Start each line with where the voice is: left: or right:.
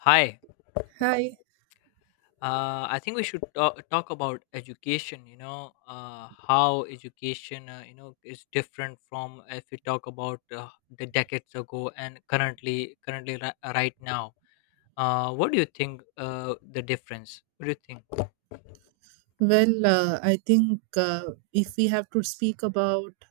left: Hi.
right: Hi.
left: I think we should talk about education. How education, is different. From if we talk about the decades ago and right now. What do you think? The difference. What do you think?
right: Well, I think if we have to speak about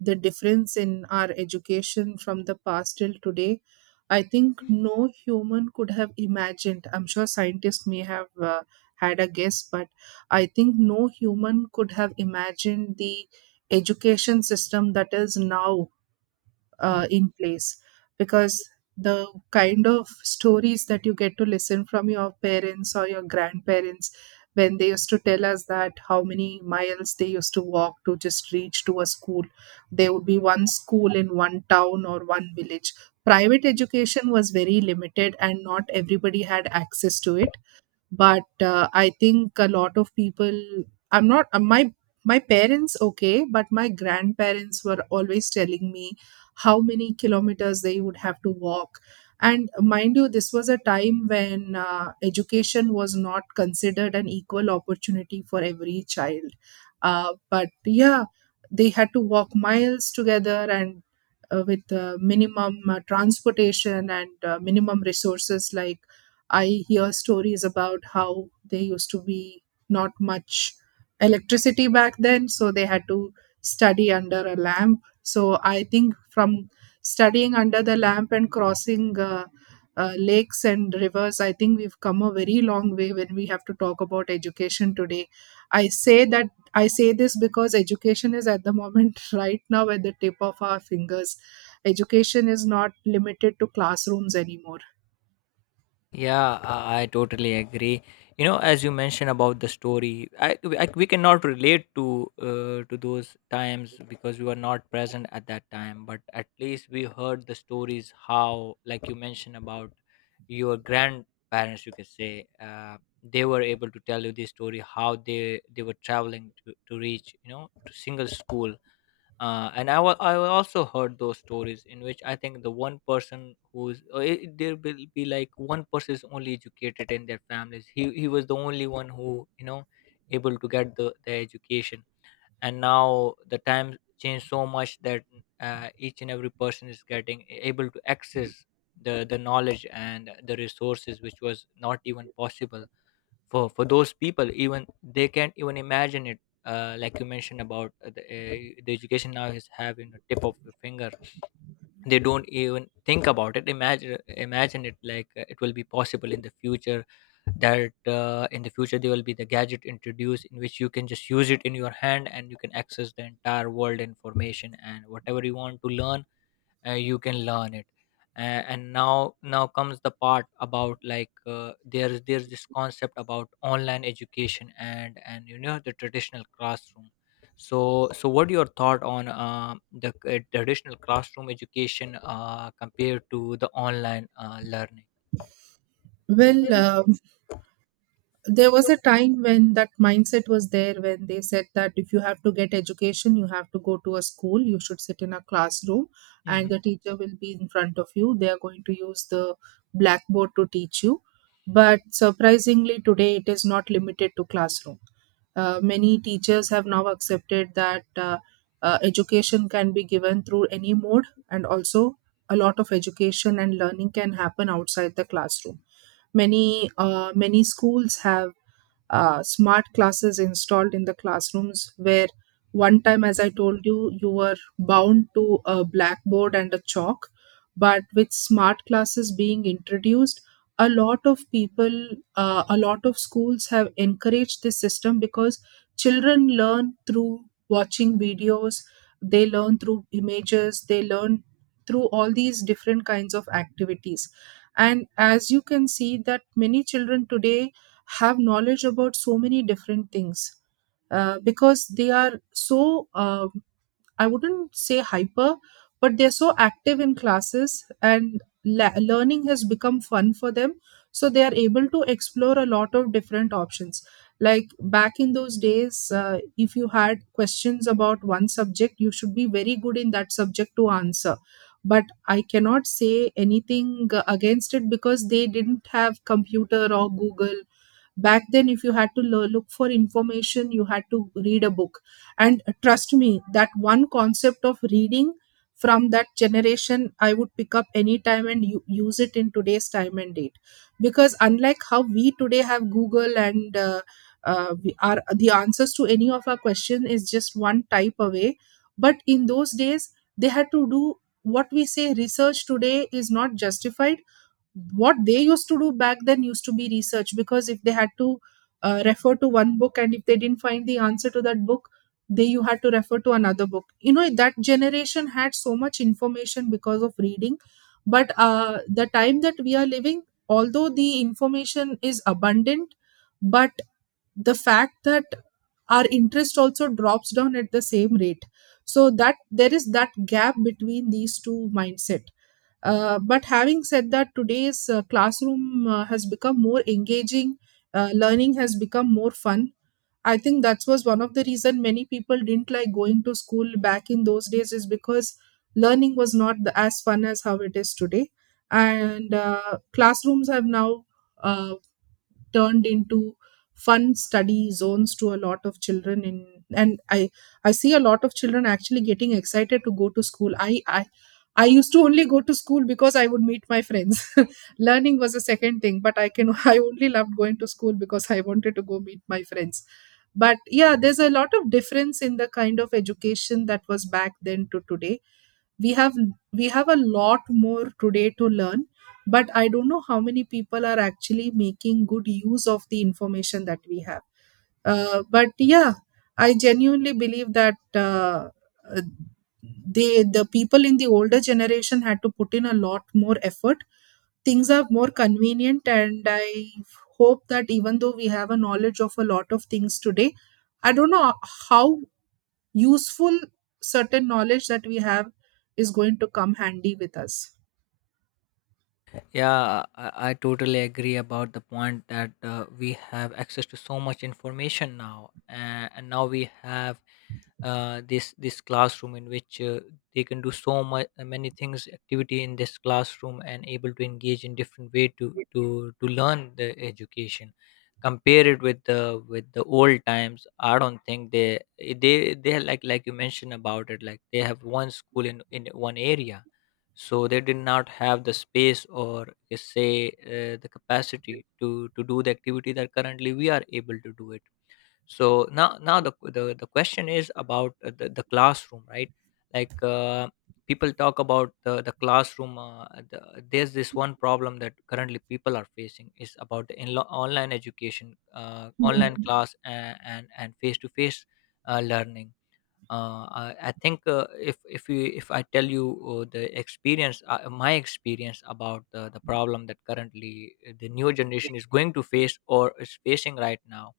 right: the difference in our education from the past till today, I think no human could have imagined. I'm sure scientists may have had a guess, but I think no human could have imagined the education system that is now in place because the kind of stories that you get to listen from your parents or your grandparents when they used to tell us that how many miles they used to walk to just reach to a school, there would be one school in one town or one village. Private education was very limited and not everybody had access to it, but I think a lot of people, I'm not my parents okay, but my grandparents were always telling me how many kilometers they would have to walk. And mind you, this was a time when education was not considered an equal opportunity for every child. But yeah, they had to walk miles together, and with minimum transportation and minimum resources. Like, I hear stories about how there used to be not much electricity back then, so they had to study under a lamp. So I think from studying under the lamp and crossing lakes and rivers, I think we've come a very long way when we have to talk about education today. I say that I say this because education is at the moment right now at the tip of our fingers. Education is not limited to classrooms anymore.
left: Yeah, I totally agree. You know, as you mentioned about the story, I we cannot relate to those times because we were not present at that time. But at least we heard the stories. How, like you mentioned about your grandparents, you could say they were able to tell you the story how they were traveling to reach, you know, to single school. I also heard those stories, in which I think the one person who's there will be like one person is only educated in their families. He was the only one who, you know, able to get the education, and now the times changed so much that each and every person is getting able to access the knowledge and the resources, which was not even possible for those people. Even they can't even imagine it. Like you mentioned about the education now is having a tip of the finger. They don't even think about it. Imagine it, like, it will be possible in the future that in the future there will be the gadget introduced in which you can just use it in your hand, and you can access the entire world information and whatever you want to learn, you can learn it. Uh, and now now comes the part about, like, there's this concept about online education and, you know, the traditional classroom. So what your thought on the traditional classroom education compared to the online learning?
right: Well, there was a time when that mindset was there, when they said that if you have to get education, you have to go to a school, you should sit in a classroom, and
left: Mm-hmm.
right: the teacher will be in front of you, they are going to use the blackboard to teach you. But surprisingly, today it is not limited to classroom. Many teachers have now accepted that education can be given through any mode, and also a lot of education and learning can happen outside the classroom. Many many schools have smart classes installed in the classrooms, where one time, as I told you, you were bound to a blackboard and a chalk. But with smart classes being introduced, a lot of people, a lot of schools have encouraged this system because children learn through watching videos, they learn through images, they learn through all these different kinds of activities. And as you can see that many children today have knowledge about so many different things, because they are so, I wouldn't say hyper, but they're so active in classes, and learning has become fun for them, so they are able to explore a lot of different options. Like, back in those days, if you had questions about one subject, you should be very good in that subject to answer. But I cannot say anything against it because they didn't have computer or Google. Back then, if you had to look for information, you had to read a book. And trust me, that one concept of reading from that generation, I would pick up any time and use it in today's time and date. Because unlike how we today have Google and we are the answers to any of our question is just one type away. But in those days, they had to do, what we say research today is not justified. What they used to do back then used to be research, because if they had to refer to one book, and if they didn't find the answer to that book, they you had to refer to another book. You know, that generation had so much information because of reading. But the time that we are living, although the information is abundant, but the fact that our interest also drops down at the same rate, so that there is that gap between these two mindset. But having said that, today's classroom has become more engaging. Learning has become more fun. I think that was one of the reason many people didn't like going to school back in those days, is because learning was not as fun as how it is today. And classrooms have now uh, turned into fun study zones to a lot of children. In and i i see a lot of children actually getting excited to go to school. I used to only go to school because I would meet my friends. Learning was a second thing, but I can I only loved going to school because I wanted to go meet my friends. But yeah, there's a lot of difference in the kind of education that was back then to today. we have we have a lot more today to learn, but I don't know how many people are actually making good use of the information that we have. But yeah, I genuinely believe that uh, the people in the older generation had to put in a lot more effort. Things are more convenient, and I hope that even though we have a knowledge of a lot of things today, I don't know how useful certain knowledge that we have is going to come handy with us.
left: Yeah, I totally agree about the point that we have access to so much information now, and now we have this classroom in which they can do so much many things activity in this classroom and able to engage in different way to to learn the education. Compare it with the old times. I don't think they like you mentioned about it. Like, they have one school in one area, so they did not have the space, or you can say the capacity to do the activity that currently we are able to do it. So now the question is about the classroom, right? like uh, People talk about the classroom. There's this one problem that currently people are facing is about the online education, online class, and and face-to-face learning. I think, if I tell you the experience, my experience about the problem that currently the new generation is going to face or is facing right now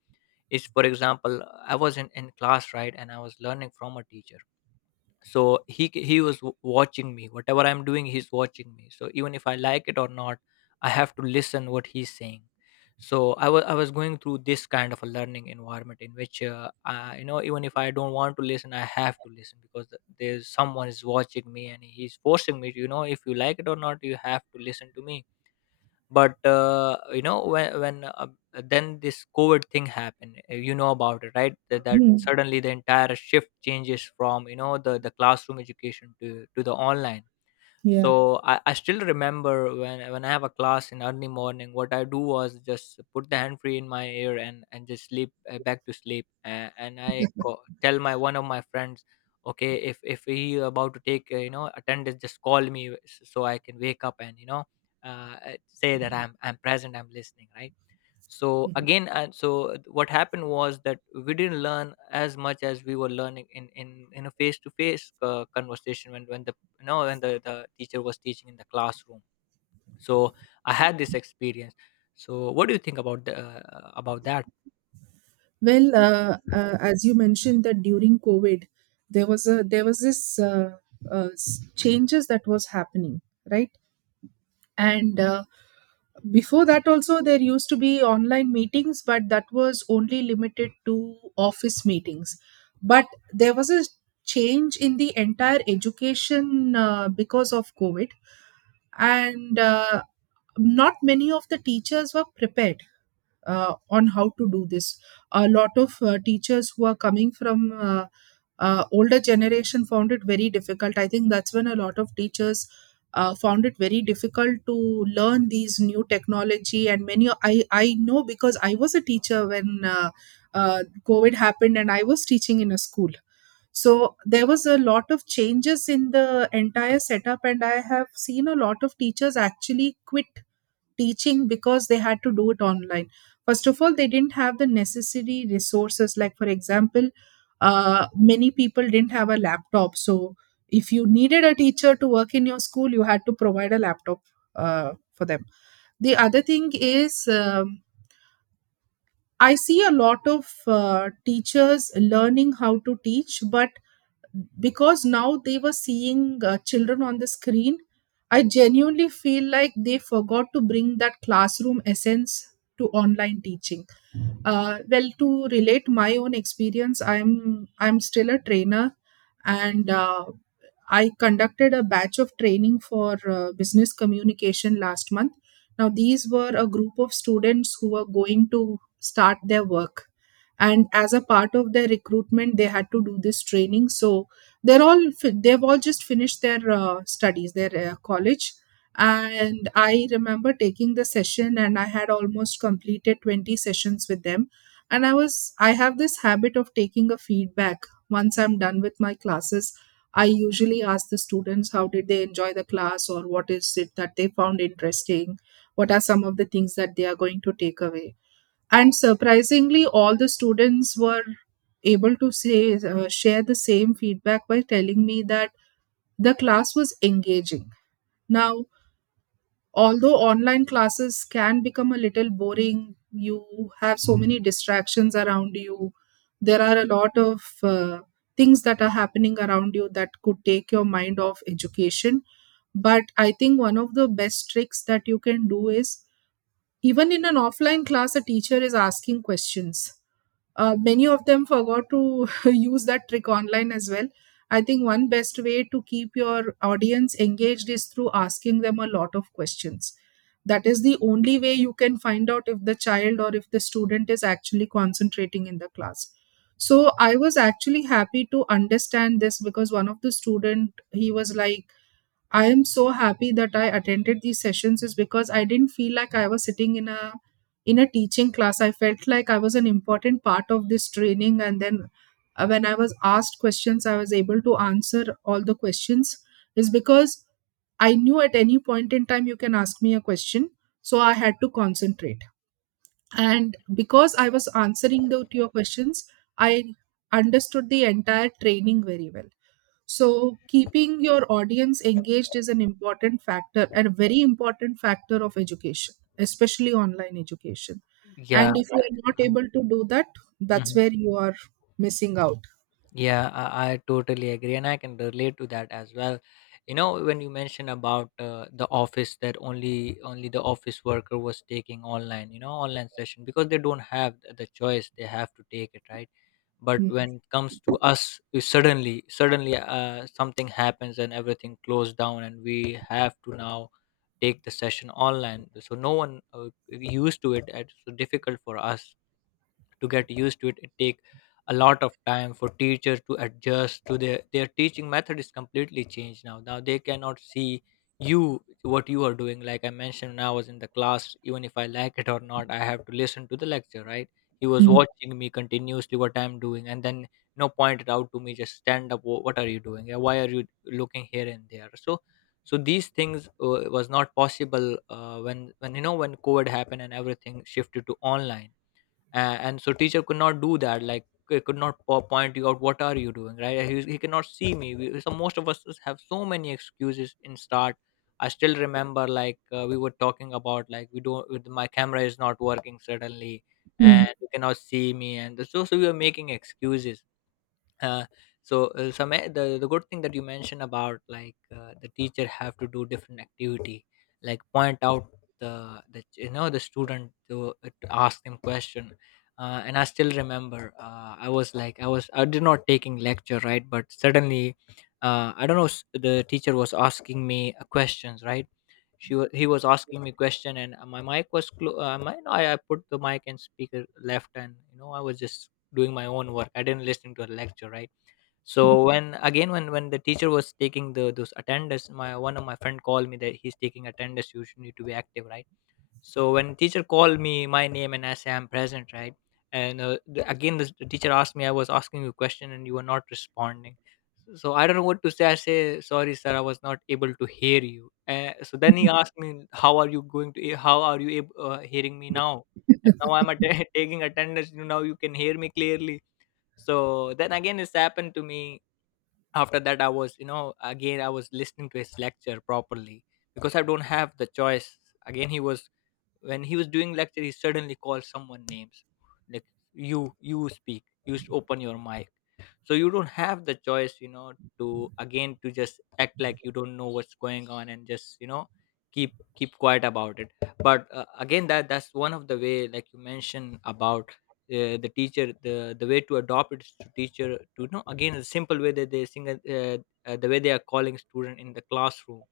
left: is, for example, I was in class, right, and I was learning from a teacher. So he watching me whatever I'm doing. He's watching me, so even if I like it or not, I have to listen what he's saying. So I was going through this kind of a learning environment in which, I, you know, even if I don't want to listen, I have to listen because there's someone is watching me, and he's forcing me to, you know, if you like it or not, you have to listen to me. But you know when then this COVID thing happened. You know about it, right? That
right: Mhm.
left: suddenly the entire shift changes from, you know, the classroom education to the online.
right: Yeah.
left: So I still remember when I have a class in early morning, what I do was just put the hand free in my ear and just sleep, back to sleep. And tell my one of my friends, okay, if he about to take, you know, attendance, just call me so I can wake up, and you know, say that I'm present, I'm listening, right? So again, so what happened was that we didn't learn as much as we were learning in in a face-to-face conversation, when the you know when the teacher was teaching in the classroom. So I had this experience. So what do you think about the, about that?
right: Well, as you mentioned that during COVID, there was a there was this changes that was happening, right? And before that, also there used to be online meetings, but that was only limited to office meetings. But there was a change in the entire education because of COVID, and not many of the teachers were prepared on how to do this. A lot of teachers who are coming from older generation found it very difficult. I think that's when a lot of teachers found it very difficult to learn these new technology. And many, I know because I was a teacher when uh, COVID happened, and I was teaching in a school. So there was a lot of changes in the entire setup, and I have seen a lot of teachers actually quit teaching because they had to do it online. First of all, they didn't have the necessary resources. Like, for example, many people didn't have a laptop. So if you needed a teacher to work in your school, you had to provide a laptop for them. The other thing is, I see a lot of teachers learning how to teach, but because now they were seeing children on the screen, I genuinely feel like they forgot to bring that classroom essence to online teaching. Well, to relate my own experience, I'm still a trainer. And I conducted a batch of training for business communication last month. Now, these were a group of students who were going to start their work. And as a part of their recruitment, they had to do this training. So they've all just finished their studies, their college. And I remember taking the session, and I had almost completed 20 sessions with them. And I have this habit of taking a feedback once I'm done with my classes. I usually ask the students how did they enjoy the class, or what is it that they found interesting? What are some of the things that they are going to take away? And surprisingly, all the students were able to say, share the same feedback by telling me that the class was engaging. Now, although online classes can become a little boring, you have so many distractions around you, there are a lot of things that are happening around you that could take your mind off education. But I think one of the best tricks that you can do is, even in an offline class, a teacher is asking questions. Many of them forgot to use that trick online as well. I think one best way to keep your audience engaged is through asking them a lot of questions. That is the only way you can find out if the child or if the student is actually concentrating in the class. So I was actually happy to understand this, because one of the student, he was like, I am so happy that I attended these sessions is because I didn't feel like I was sitting in a teaching class. I felt like I was an important part of this training. And then when I was asked questions, I was able to answer all the questions, is because I knew at any point in time you can ask me a question, so I had to concentrate. And because I was answering the, to your questions, I understood the entire training very well. So keeping your audience engaged is an important factor, and a very important factor of education, especially online education.
left: Yeah.
right: And if you are not able to do that, that's
left: Mm-hmm.
right: where you are missing out.
left: Yeah, I totally agree, and I can relate to that as well. You know, when you mention about the office, that only the office worker was taking online, you know, online session, because they don't have the choice; they have to take it, right? But
right: Mm,
left: when it comes to us, we suddenly, something happens and everything closed down, and we have to now take the session online. So no one used to it, and it's so difficult for us to get used to it. It take a lot of time for teachers to adjust to their teaching method is completely changed. Now they cannot see you what you are doing. Like I mentioned, when I was in the class, even if I like it or not, I have to listen to the lecture, right? He was
right: mm,
left: watching me continuously what I'm doing, and then, you know, pointed out to me, just stand up, what are you doing? Yeah, why are you looking here and there? So these things was not possible when you know when COVID happened and everything shifted to online. Uh, and so teacher could not do that, like could not point you out what are you doing, right? He cannot see me, we, so most of us have so many excuses in start. I still remember, like, we were talking about, like, we don't, with my camera is not working suddenly,
right: mm,
left: and you cannot see me. And so we were making excuses. uh, the good thing that you mentioned about, like, the teacher have to do different activity, like point out the you know, the student to ask them question. Uh, and I still remember, I was like I was I did not taking lecture, right? But suddenly, I don't know, the teacher was asking me questions, right? She was he was asking me question, and my mic was clo- my, no, I put the mic and speaker left, and you know, I was just doing my own work. I didn't listen to a lecture, right? So when again when the teacher was taking the those attendance, my one of my friend called me that he's taking attendance, you should need to be active, right? So when teacher called me my name, and I say I'm present, right? And the teacher asked me, I was asking you a question and you were not responding. So I don't know what to say. I say sorry sir, I was not able to hear you. Uh, so then he asked me, how are you going to, how are you hearing me now? And now I'm taking attendance, now you can hear me clearly. So then again, this happened to me. After that, I was, you know, again, I was listening to his lecture properly because I don't have the choice. Again, he was, when he was doing lecture, he suddenly called someone names like, you speak, open your mic. So you don't have the choice to again to just act like you don't know what's going on, and just keep quiet about it. But again, that's one of the way like you mentioned about the teacher, the way to adopt it is to teacher, to again, the simple way that they sing, the way they are calling student in the classroom,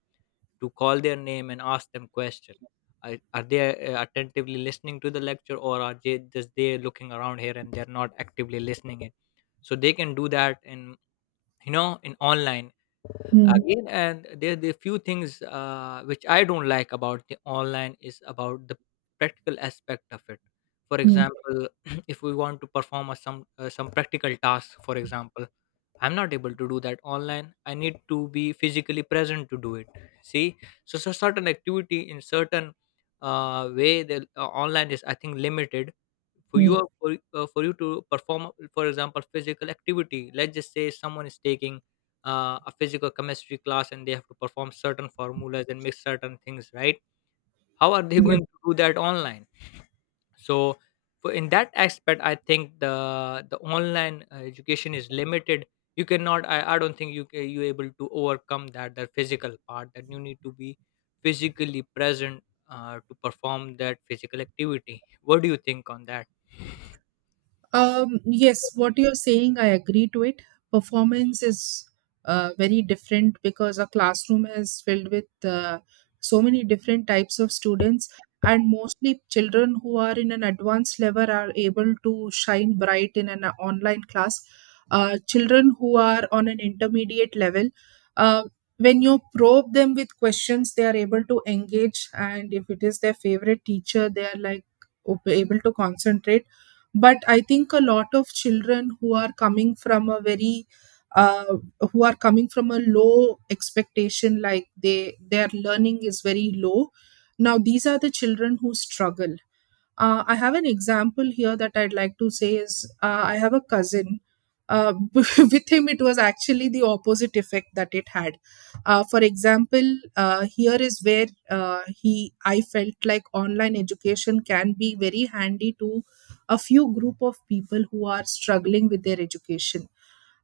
left: to call their name and ask them question. Are they attentively listening to the lecture, or are they just they looking around here and they're not actively listening it? So they can do that in, in online again. And there the few things which I don't like about the online is about the practical aspect of it. For example, if we want to perform some practical task. For example, I'm not able to do that online. I need to be physically present to do it. See. So certain activity in certain way, the online is, I think, limited. For you to perform, for example, physical activity. Let's just say someone is taking a physical chemistry class and they have to perform certain formulas and mix certain things, right? How are they going
right: mm.
left: to do that online? So for in that aspect, I think the online education is limited. You cannot, I don't think you able to overcome that physical part that you need to be physically present to perform that physical activity. What do you think on that?
right: Yes, what you're saying, I agree to it. Performance is very different because a classroom is filled with so many different types of students, and mostly children who are in an advanced level are able to shine bright in an online class. Children who are on an intermediate level, uh, when you probe them with questions, they are able to engage, and if it is their favorite teacher, they are like able to concentrate. But I think a lot of children who are coming from a very uh, who are coming from a low expectation, like they their learning is very low. Now these are the children who struggle. I have an example here that I'd like to say is I have a cousin. With him, it was actually the opposite effect that it had. For example, here is where he, I felt like online education can be very handy to a few group of people who are struggling with their education.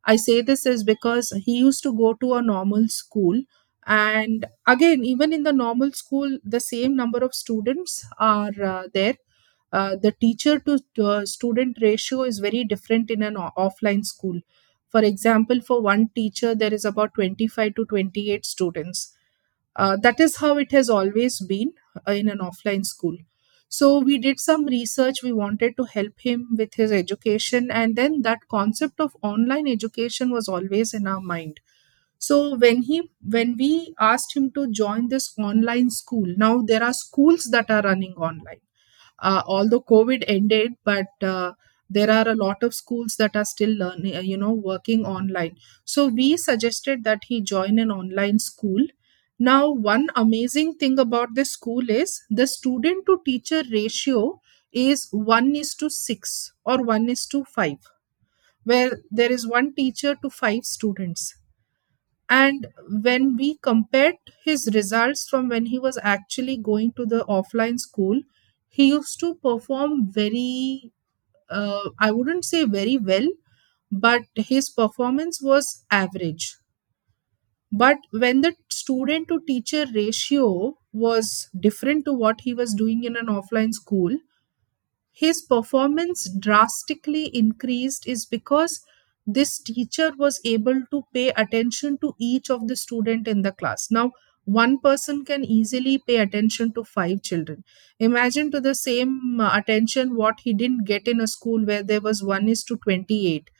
right: I say this is because he used to go to a normal school. And again, even in the normal school, the same number of students are there. The teacher to student ratio is very different in an offline school. For example, for one teacher there is about 25 to 28 students. That is how it has always been, in an offline school. So we did some research. We wanted to help him with his education, and then that concept of online education was always in our mind. So when he, when we asked him to join this online school, now there are schools that are running online. Although COVID ended, but there are a lot of schools that are still learning, you know, working online. So we suggested that he join an online school. Now one amazing thing about this school is the student to teacher ratio is 1 is to 6 or 1 is to 5, where there is one teacher to five students. And when we compared his results from when he was actually going to the offline school, he used to perform very, I wouldn't say very well, but his performance was average. But when the student to teacher ratio was different to what he was doing in an offline school, his performance drastically increased, is because this teacher was able to pay attention to each of the student in the class. Now one person can easily pay attention to five children. Imagine to the same attention what he didn't get in a school where there was 1 is to 28.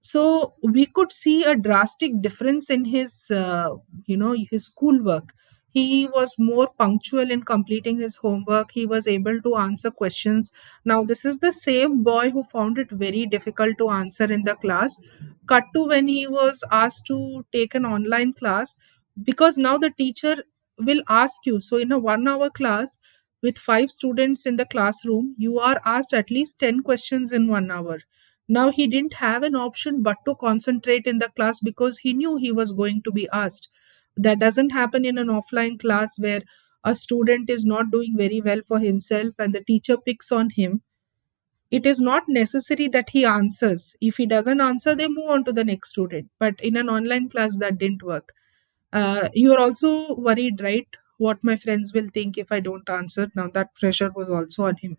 right: So we could see a drastic difference in his, you know, his schoolwork. He was more punctual in completing his homework. He was able to answer questions. Now this is the same boy who found it very difficult to answer in the class, cut to when he was asked to take an online class. Because now the teacher will ask you, so in a 1 hour class with five students in the classroom, you are asked at least 10 questions in 1 hour. Now he didn't have an option but to concentrate in the class because he knew he was going to be asked. That doesn't happen in an offline class where a student is not doing very well for himself and the teacher picks on him. It is not necessary that he answers. If he doesn't answer, they move on to the next student. But in an online class, that didn't work. You are also worried, right? What my friends will think if I don't answer. Now, that pressure was also on him,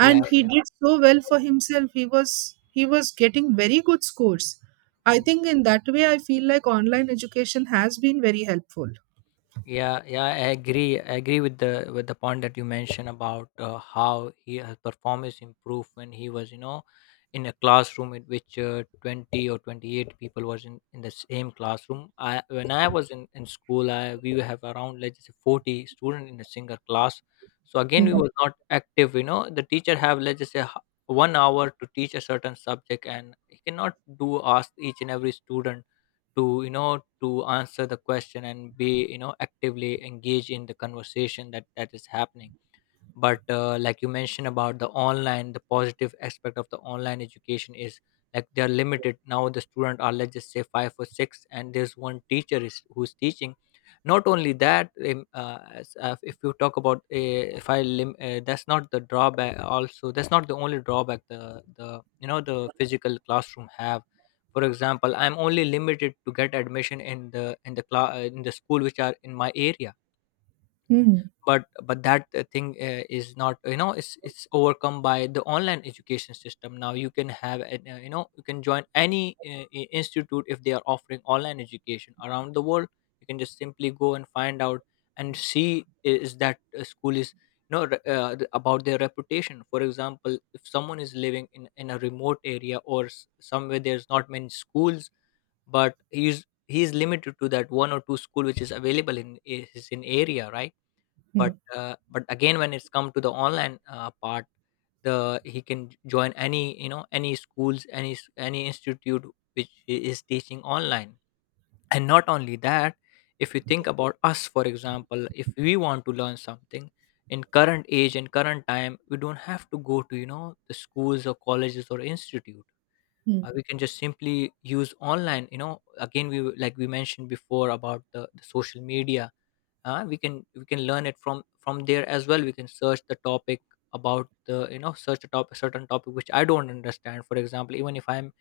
left: Yeah.
right: he did so well for himself. He was, he was getting very good scores. I
left: Yeah.
right: think in that way I feel like online education has been very helpful.
left: Yeah, yeah, I agree. I agree with the point that you mentioned about how he his performance improved when he was, in a classroom in which 20 or 28 people was in the same classroom. I when I was in school, I we have around, let's say, 40 students in a single class. So again, we
right: Mm,
left: were not active. You know, the teacher have, let's just say, 1 hour to teach a certain subject, and he cannot do ask each and every student to you know to answer the question and be actively engaged in the conversation that is happening. But like you mentioned about the online, the positive aspect of the online education is, like, they're limited. Now the student are, let's just say, five or six, and there's one teacher is who's teaching. Not only that, if you talk about, if I lim- that's not the drawback also. That's not the only drawback the you know the physical classroom have. For example, I'm only limited to get admission in the class in the school which are in my area.
right: mm,
left: But that thing is not, it's overcome by the online education system. Now you can have an, you can join any institute if they are offering online education around the world. You can just simply go and find out and see is that school is, about their reputation. For example, if someone is living in a remote area or somewhere, there's not many schools. But he's limited to that one or two school which is available in I- his in area, right? But
right: mm,
left: but again, when it's come to the online part, the he can join any, any schools, any institute which he is teaching online. And not only that, if you think about us, for example, if we want to learn something in current age and current time, we don't have to go to the schools or colleges or institute.
right: mm,
left: We can just simply use online. Again, like we mentioned before about the social media. We can learn it from there as well. We can search the topic, about the you know search a topic, certain topic which I don't understand. For example, even if I'm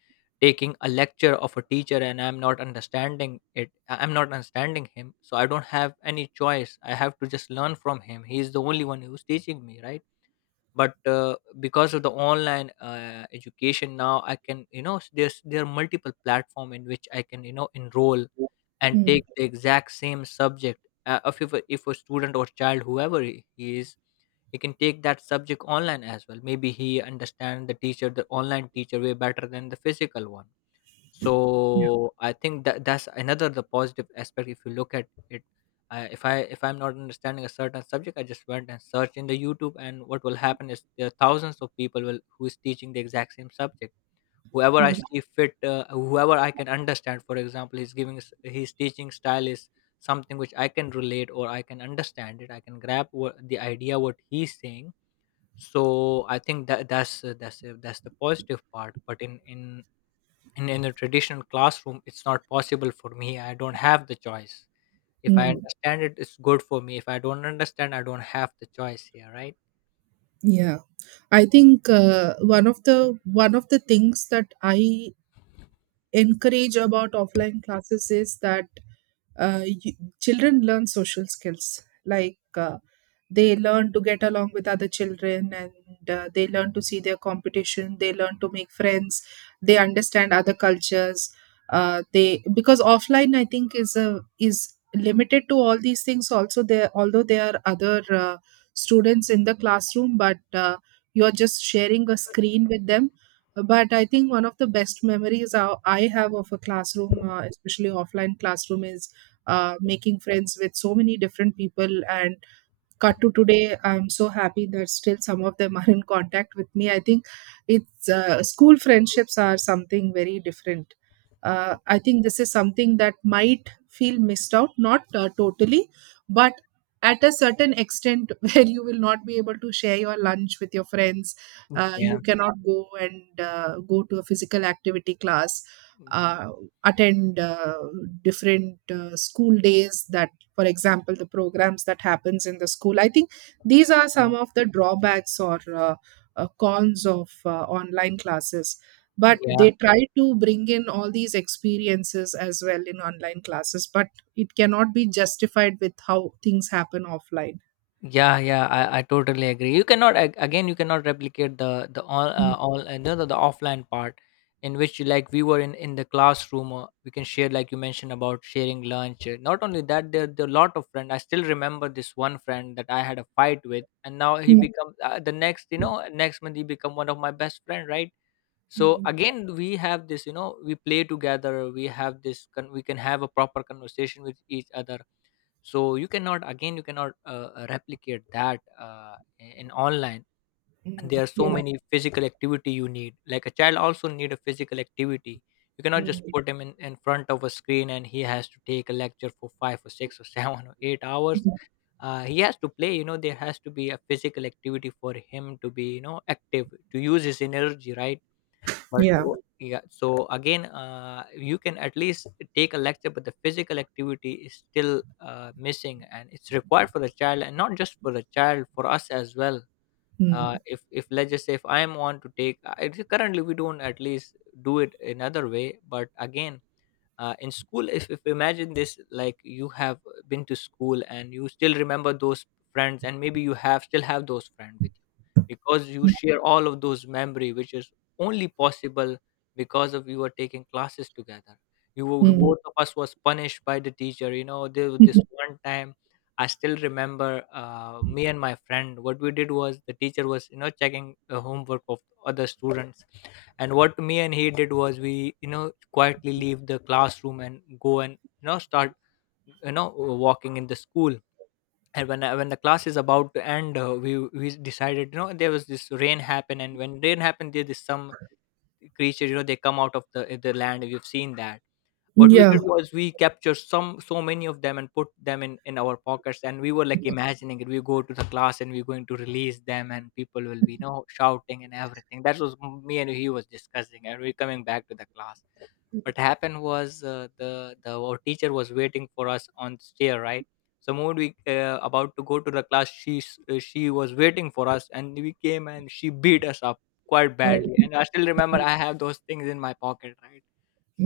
left: taking a lecture of a teacher and I'm not understanding it, I'm not understanding him, so I don't have any choice. I have to just learn from him. He is the only one who's teaching me, right? But because of the online education, now I can, there are multiple platform in which I can, enroll and
right: mm,
left: take the exact same subject. If a student or child, whoever he is, he can take that subject online as well. Maybe he understand the teacher, the online teacher, way better than the physical one. So I think that's another the positive aspect if you look at it. If I if I'm not understanding a certain subject, I just went and searched in the youtube, and what will happen is there are thousands of people who is teaching the exact same subject. Whoever I
right: mm,
left: see fit, whoever I can understand. For example, he's giving his teaching style is something which I can relate or I can understand it. I can grab the idea what he's saying. So I think that's the positive part, but in a traditional classroom, it's not possible for me. I don't have the choice. If I
right: mm.
left: understand it, it's good for me. If I don't understand, I don't have the choice here, right?
right: Yeah, I think one of the, one of the things that I encourage about offline classes is that children learn social skills, like they learn to get along with other children, and they learn to see their competition, they learn to make friends, they understand other cultures. They, because offline I think is a, is limited to all these things also. There, although there are other students in the classroom, but you're just sharing a screen with them. But I think one of the best memories I have of a classroom, especially offline classroom, is making friends with so many different people. And cut to today, I'm so happy that still some of them are in contact with me. I think it's, school friendships are something very different. I think this is something that might feel missed out, not totally, but at a certain extent where you will not be able to share your lunch with your friends.
left: Mm.
right: You
left: Yeah.
right: cannot go and go to a physical activity class,
left: Yeah.
right: uh, attend different school days, that, for example, the programs that happens in the school. I think these are some of the drawbacks, or uh, cons of online classes. But they
left: Yeah.
right: try to bring in all these experiences as well in online classes, but it cannot be justified with how things happen offline.
left: Yeah, yeah, I totally agree. You cannot again, you cannot replicate the
right: Mm,
left: all no, no, the offline part, in which, like, we were in the classroom. We can share, like you mentioned, about sharing lunch. Not only that, there are a lot of friends. I still remember this one friend that I had a fight with, and now he
right: mm,
left: become the next. Next month he become one of my best friend, right? So
right: mm,
left: again, we have this you know we play together. We have we can have a proper conversation with each other. So you cannot again you cannot replicate that in online.
right: mm,
left: There are so
right: yeah,
left: many physical activity you need, like a child also need a physical activity. You cannot just
right: mm,
left: put him in front of a screen, and he has to take a lecture for five or six or 7 or 8 hours. He has to play, there has to be a physical activity for him to be, active, to use his energy, right? But
right: yeah,
left: o yeah, so again, you can at least take a lecture, but the physical activity is still missing, and it's required for the child, and not just for the child, for us as well.
right: mm,
left: If let's just say, if I am want to take, currently we don't at least do it another way, but again, in school if, imagine this, like you have been to school and you still remember those friends, and maybe you have still have those friends with you because you share all of those memory which is only possible because of you were taking classes together.
right: mm,
left: Both of us was punished by the teacher, there was this one time. I still remember me and my friend what we did was the teacher was, checking the homework of other students. And what me and he did was, we quietly leave the classroom and go and start, walking in the school. And when the class is about to end, we decided, there was this rain happen, and when rain happened, there is some creature, they come out of the land. We've seen that. What we
right: yeah.
left: did was we captured some so many of them and put them in our pockets, and we were like imagining it. We go to the class and we're going to release them, and people will be, shouting and everything. That was me and he was discussing, and we're coming back to the class. What happened was, the our teacher was waiting for us on stair, right? So when we about to go to the class, she was waiting for us, and we came and she beat us up quite
right: Oh,
left: badly. And I still remember I have those things in my pocket, right?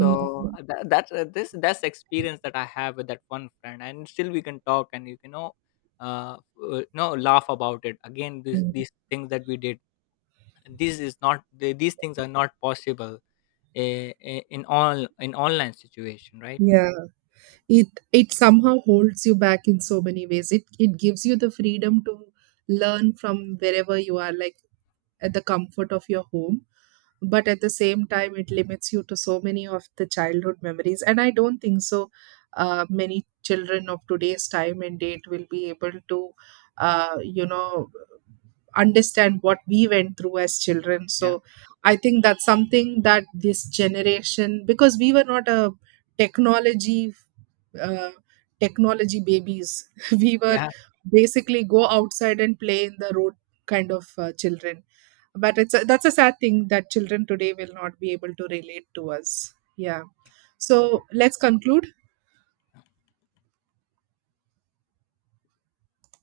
left: So that's the experience that I have with that one friend, and still we can talk and you can know, uh, no laugh about it. Again, this
right: mm,
left: these things that we did, this is not these things are not possible in online situation, right?
right: yeah, it somehow holds you back in so many ways. It gives you the freedom to learn from wherever you are, like at the comfort of your home. But at the same time it limits you to so many of the childhood memories. And I don't think so many children of today's time and date will be able to you know, understand what we went through as children.
left: Yeah,
right: So I think that's something that this generation, because we were not a technology uh, technology babies. We were
left: yeah.
right: basically go outside and play in the road kind of children. But it's a, that's a sad thing that children today will not be able to relate to us. Yeah. So let's conclude.